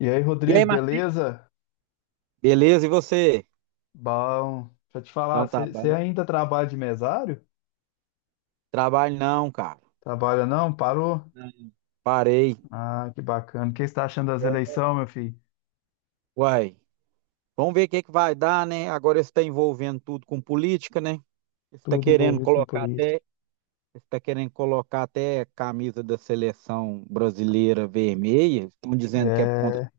E aí, E aí, Rodrigo, Marcinho? beleza? Beleza, e você? Bom, deixa eu te falar, Então, tá você bom. ainda trabalha de mesário? Trabalho não, cara. Trabalha não? Parou? Não, parei. Ah, que bacana. O que você está achando das quero- eleições, meu filho? Uai. Vamos ver o que é que vai dar, né? Agora você está envolvendo tudo com política, né? Você Está Tudo querendo envolvido com colocar política. até, Está querendo colocar até camisa da seleção brasileira vermelha. Estão dizendo que é por conta de. É,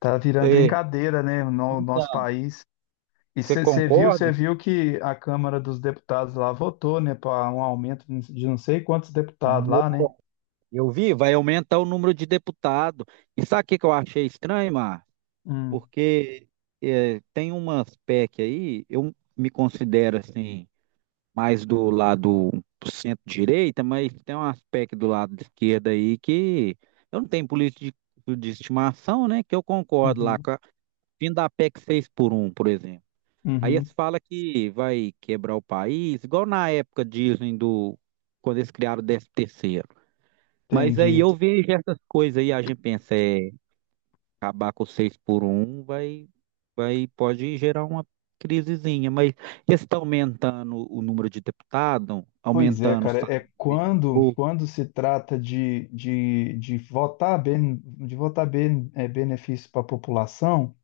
tá virando Você, brincadeira, né, no nosso Então, país. E Você você viu, você concorda? viu que a Câmara dos Deputados lá votou, né, para um aumento de não sei quantos deputados no- lá, né? Eu vi, vai aumentar o número de deputados. E sabe o que que eu achei estranho, Márcio? Hum. Porque tem umas PEC aí, eu me considero assim, mais do lado centro-direita, mas tem umas PEC do lado de esquerda aí que eu não tenho política de estimação, né? Que eu concordo lá, Uhum. com a fim da PEC 6x1, por exemplo. Aí Uhum. se fala que vai quebrar o país, igual na época dizem do, quando eles criaram o 13 terceiro. Mas aí Entendi. eu vejo essas coisas aí, a gente pensa, é acabar com 6x1, vai, pode gerar uma crisezinha. Mas esse está aumentando o número de deputados, Pois é, aumentando o cara, salário é do quando, vereador. quando se trata de votar bem, benefício para a população,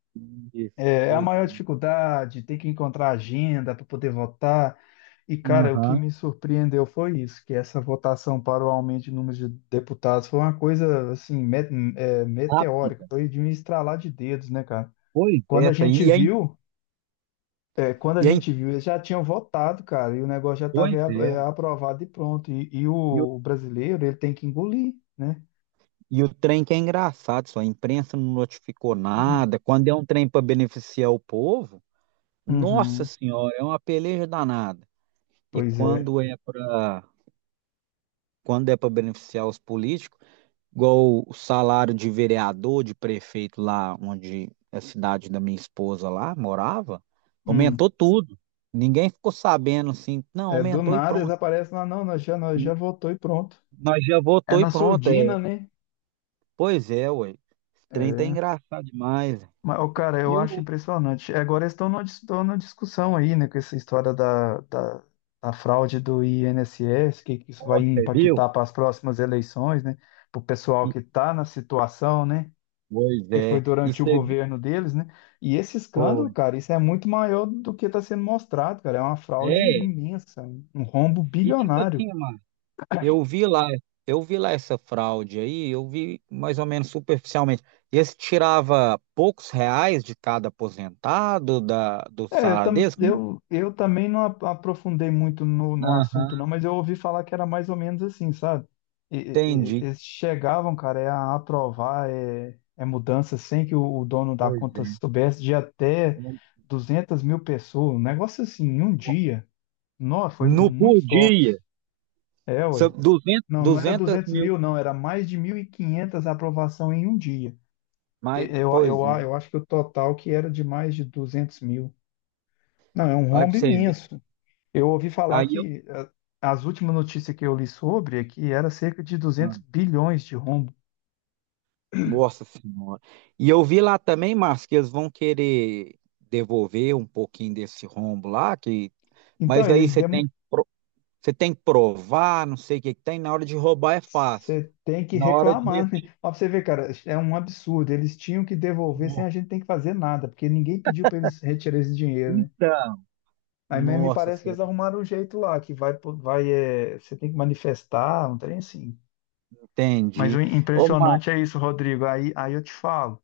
Isso, é a pois maior é. dificuldade, tem que encontrar agenda para poder votar. E, cara, o que Aham, me surpreendeu foi isso, que essa votação para o aumento de número de deputados foi uma coisa, assim, meteórica, rápida. foi de um estralar de dedos, né, cara? Pois é, Quando a essa aí. gente E aí, viu, Quando a e aí, gente viu, eles já tinham votado, cara, e o negócio já estava pois é. aprovado e pronto. E E o, o brasileiro, ele tem que engolir, né? e o trem que é engraçado, só a imprensa não notificou nada. Quando é um trem para beneficiar o povo, nossa Uhum. senhora, é uma peleja danada. E Pois é. quando é para quando é para beneficiar os políticos. Igual o salário de vereador, de prefeito lá onde a cidade da minha esposa lá morava, Hum. aumentou tudo. Ninguém ficou sabendo assim, não, É, do aumentou e nada eles pronto. aparecem lá, não, nós já votou e pronto. Nós já É votou e na pronto. É. surdina, né? Pois é, ué. Esse trem tá É. engraçado demais. Mas, ô, cara, eu E acho o impressionante. É, agora eles estão numa discussão aí, né, com essa história da fraude do INSS, que isso vai Ó, você viu? impactar para as próximas eleições, né? Para o pessoal E- que está na situação, né? Pois Que foi é. E durante o você viu? governo deles, né? E esse escândalo, Foi. cara, isso é muito maior do que está sendo mostrado, cara. É uma fraude É. imensa, um rombo E tipo bilionário. assim, mano. Eu vi lá, eu vi lá essa fraude aí, eu vi mais ou menos superficialmente. Esse tirava poucos reais de cada aposentado do É, eu, salário tam, deles? eu, eu também não aprofundei muito no assunto, Aham, não, mas eu ouvi falar que era mais ou menos assim, sabe? E- e- e- entendi. eles chegavam, cara, a aprovar mudança sem que o dono da Pois conta é. soubesse de até 200 mil pessoas, um negócio assim, em um dia. Nossa, foi No, por muitos dia, golpes. É, ué. são 200, Não, não era 200 200 mil, mil, não, era mais de 1.500 aprovação em um dia. Mas, Eu, eu, pois é. eu acho que o total que era de mais de 200 mil. Não, é um Olha rombo pra você ver. imenso. Eu ouvi falar Aí eu, que as últimas notícias que eu li sobre é que era cerca de duzentos ah, bilhões de rombo. Nossa senhora. E eu vi lá também, Márcio, que eles vão querer devolver um pouquinho desse rombo lá, que, Então, mas aí você tem que. Você tem que provar, não sei o que que tem. Na hora de roubar é fácil. você tem que Na hora de reclamar, né? Ó, pra você ver, cara, é um absurdo. Eles tinham que devolver sem restituir. a gente ter que fazer nada, porque ninguém pediu para eles retirarem esse dinheiro, né? Então, Aí mesmo me nossa parece que eles senhora, arrumaram um jeito lá, que vai, você tem que manifestar, um trem assim. Mas o entendi. Ô, Ma- impressionante é isso, Rodrigo. Aí eu te falo,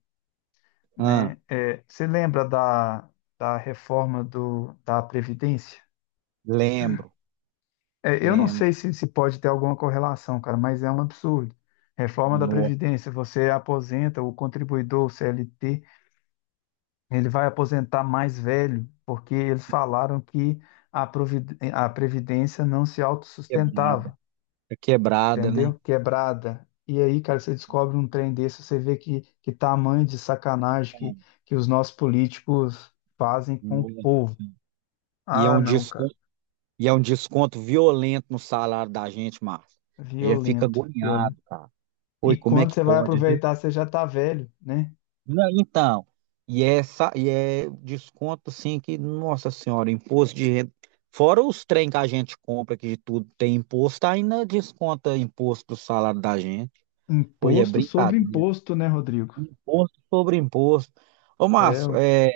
né? ah, É, você lembra da reforma do, da Previdência? Lembro, É, eu não sei lembro. se pode ter alguma correlação, cara, mas é um absurdo. Reforma da Nossa, Previdência, você aposenta o contribuidor, o CLT, ele vai aposentar mais velho, porque eles falaram que a Previdência não se quebrada. autossustentava. É quebrada, né? Entendeu? Quebrada. E aí, cara, você descobre um trem desse, você vê que, tamanho de sacanagem Ah, que os nossos políticos fazem com o nossa. povo. E é Ah, um não, cara. desconto, e é um desconto violento no salário da gente, Márcio. A gente fica Violento, violento. agoniado, cara. E Oi, como é quando que você vai pode? aproveitar, você já tá velho, né? Não, então, e é desconto assim que, nossa senhora, imposto de renda. Fora os trem que a gente compra, que de tudo tem imposto, ainda desconta imposto do salário da gente. Foi, é Imposto sobre brincadeira. imposto, né, Rodrigo? Imposto sobre imposto. Ô, É, Márcio, ué.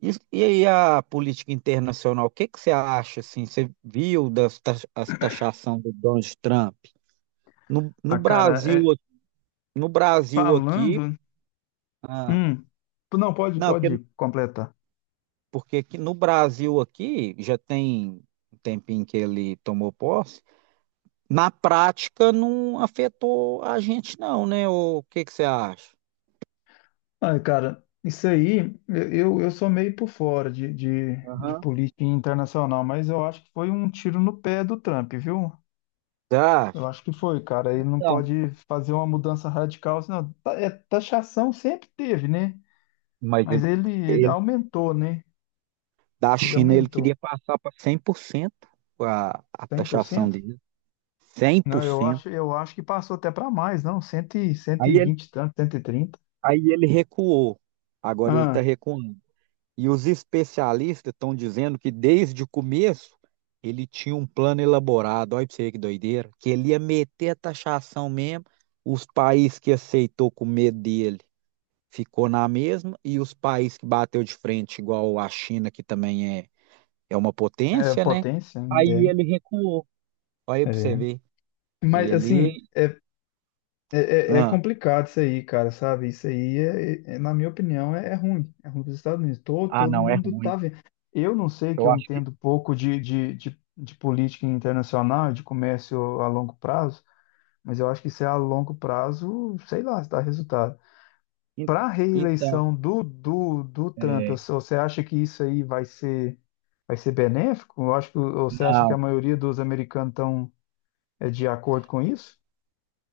e aí a política internacional, o que que você acha, assim, você viu as taxação do Donald Trump? No Ah, cara, Brasil, no Brasil aqui, falando. ah, Hum, não, pode, não, pode porque. completar. Porque aqui no Brasil aqui já tem um tempinho que ele tomou posse. Na prática não afetou a gente não, né? O que que você acha? Ai, cara, isso aí, eu sou meio por fora de Aham. política internacional, mas eu acho que foi um tiro no pé do Trump, viu? Você Eu acha? acho que foi, cara. Ele não Não. pode fazer uma mudança radical, senão taxação sempre teve, né? Mas Mas ele, ele ele- aumentou, né? Da Ele China ele aumentou queria passar para 100% a cem por taxação cento dele. cem Não, por eu acho, cento eu acho que passou até para mais, não, 100, Aí ele, 120 e tanto, 130. aí ele recuou. Agora ele está Ah, recuando. E os especialistas estão dizendo que desde o começo ele tinha um plano elaborado, olha pra você ver que doideira, que ele ia meter a taxação mesmo, os países que aceitou com medo dele ficou na mesma, e os países que bateu de frente, igual a China, que também é, é uma é potência, né? potência, Aí é, ele recuou, olha pra você é. ver, Mas ele. assim, Ah, complicado isso aí, cara, sabe? Isso aí, na minha opinião, é ruim. É ruim para os Estados Unidos. Todo, todo não, é mundo ruim, tá vendo. Eu não sei que eu eu acho que. entendo pouco de política internacional, de comércio a longo prazo, mas eu acho que isso é a longo prazo, sei lá, se dá resultado. en- Para a Então, reeleição do Trump, é, você acha que isso aí vai ser benéfico? Eu acho que, ou você acha que a não. maioria dos americanos estão, de acordo com isso?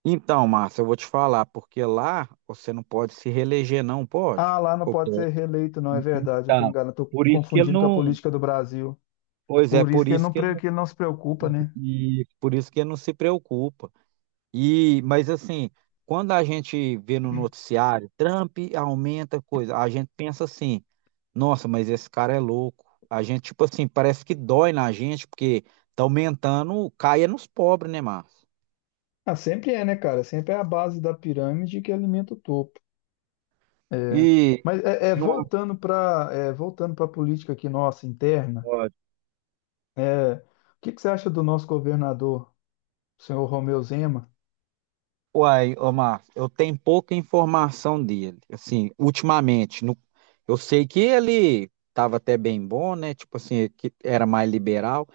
Então, Márcia, eu vou te falar, porque lá você não pode se reeleger, não pode? Ah, lá não pode ser É. reeleito, não, é verdade, eu estou Então, enganado, estou por isso que ele confundindo com a não. política do Brasil. Pois é, Por isso por que ele isso não, que ele pre- não, que ele não se preocupa, né? e por isso que ele não se preocupa. E, mas assim, quando a gente vê no noticiário, Trump aumenta coisa, a gente pensa assim, nossa, mas esse cara é louco. A gente, tipo assim, parece que dói na gente, porque tá aumentando, caia nos pobres, né, Márcio? Ah, sempre é, né, cara? Sempre é a base da pirâmide que alimenta o topo. É. E, Mas é, é, e voltando para voltando para a política aqui nossa interna, uma, o que que você acha do nosso governador? Senhor Romeu Zema. Uai, Omar, eu tenho pouca informação dele. Assim, ultimamente, eu sei que ele estava até bem bom, né? Tipo assim, que era mais liberal.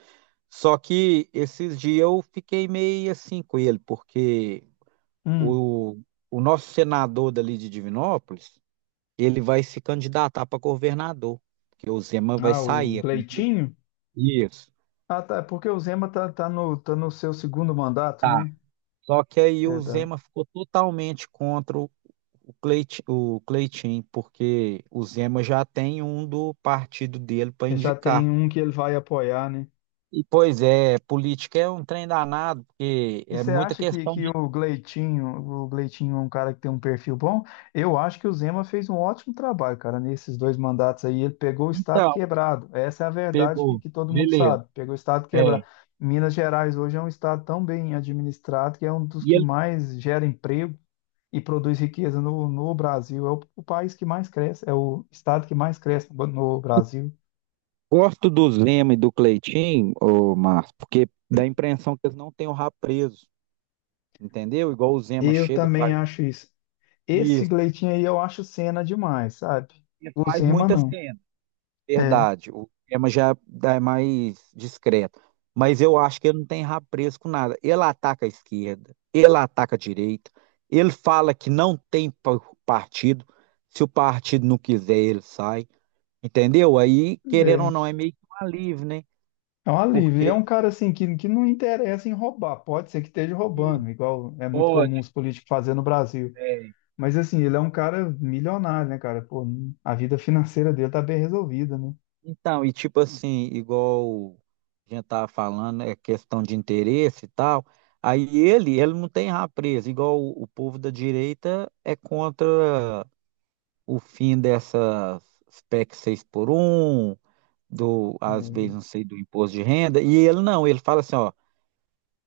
Só que esses dias eu fiquei meio assim com ele, porque Hum, o, o nosso senador dali de Divinópolis, ele vai se candidatar para governador, porque o Zema vai ah, o sair. Gleitinho? Isso. Ah, tá, é porque o Zema tá no seu segundo mandato, Tá. né? Só que aí o Verdade. Zema ficou totalmente contra o Cleitinho, porque o Zema já tem um do partido dele para Ele já indicar. tem um que ele vai apoiar, né? E, pois é, política é um trem danado, porque E é você muita acha que, questão que de. o Gleitinho é um cara que tem um perfil bom? Eu acho que o Zema fez um ótimo trabalho, cara, nesses dois mandatos aí. Ele pegou o estado Então, quebrado. Essa é a verdade que, pegou, que todo mundo beleza. sabe. Pegou o estado É. quebrado. Minas Gerais hoje é um estado tão bem administrado que é um dos E que ele mais gera emprego e produz riqueza no Brasil. É o país que mais cresce, é o estado que mais cresce no Brasil. gosto do Zema e do Cleitinho, ô Márcio, porque dá a impressão que eles não têm o rabo preso, entendeu? Igual o Zema Eu chega, também faz acho isso. Esse isso, Gleitinho aí eu acho cena demais, sabe? e O faz Zema muita não. cena. É. Verdade, o tema já é mais discreto. Mas eu acho que ele não tem rabo preso com nada. Ele ataca a esquerda, ele ataca a direita, ele fala que não tem partido. Se o partido não quiser, ele sai. Entendeu? Aí, querendo É, ou não, é meio que um alívio, né? é um alívio. E é Porque um cara assim que não interessa em roubar. Pode ser que esteja Ih, roubando, igual é muito pode. comum os políticos fazer no Brasil. Mas assim, ele é um cara milionário, né, cara? Pô, a vida financeira dele tá bem resolvida, né? Então, e tipo assim, igual a gente tava falando, é questão de interesse e tal. Aí ele não tem rabo preso, igual o povo da direita é contra o fim dessas PEC 6x1, do, às É, vezes, não sei, do imposto de renda. E ele não, ele fala assim, ó,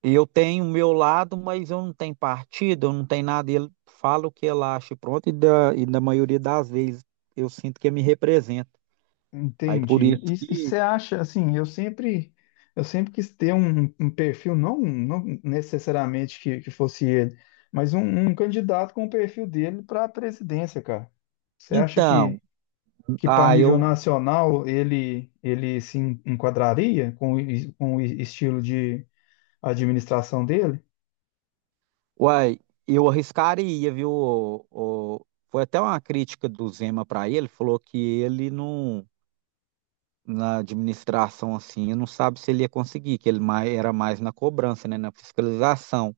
eu tenho o meu lado, mas eu não tenho partido, eu não tenho nada. E ele fala o que ele acha, e pronto, e da, e na maioria das vezes eu sinto que ele me representa. Aí por entendi. isso E que. você acha assim, eu sempre quis ter um perfil, não, não necessariamente que fosse ele, mas um candidato com o perfil dele para a presidência, cara. Você acha que Então, que para Ah, nível eu, nacional ele se enquadraria com o estilo de administração dele? uai, eu arriscaria, viu? Foi até uma crítica do Zema para ele, falou que ele não, na administração assim, não sabe se ele ia conseguir, que ele mais, era mais na cobrança, né, na fiscalização.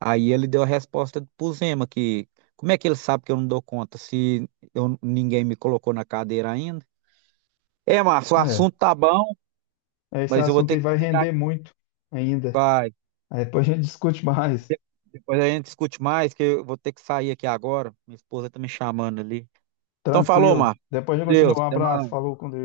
Aí ele deu a resposta pro Zema que como é que ele sabe que eu não dou conta se eu, ninguém me colocou na cadeira ainda? É, Márcio, o É, assunto tá bom, esse mas eu vou assunto ter aí que vai desligar, render muito ainda. pai. Aí depois a gente discute mais. De- Depois a gente discute mais, que eu vou ter que sair aqui agora. Minha esposa tá me chamando ali. Então falou, Tranquilo. Marco. Depois Com a gente continua. Deus. Um Até abraço. mais. Falou com Deus.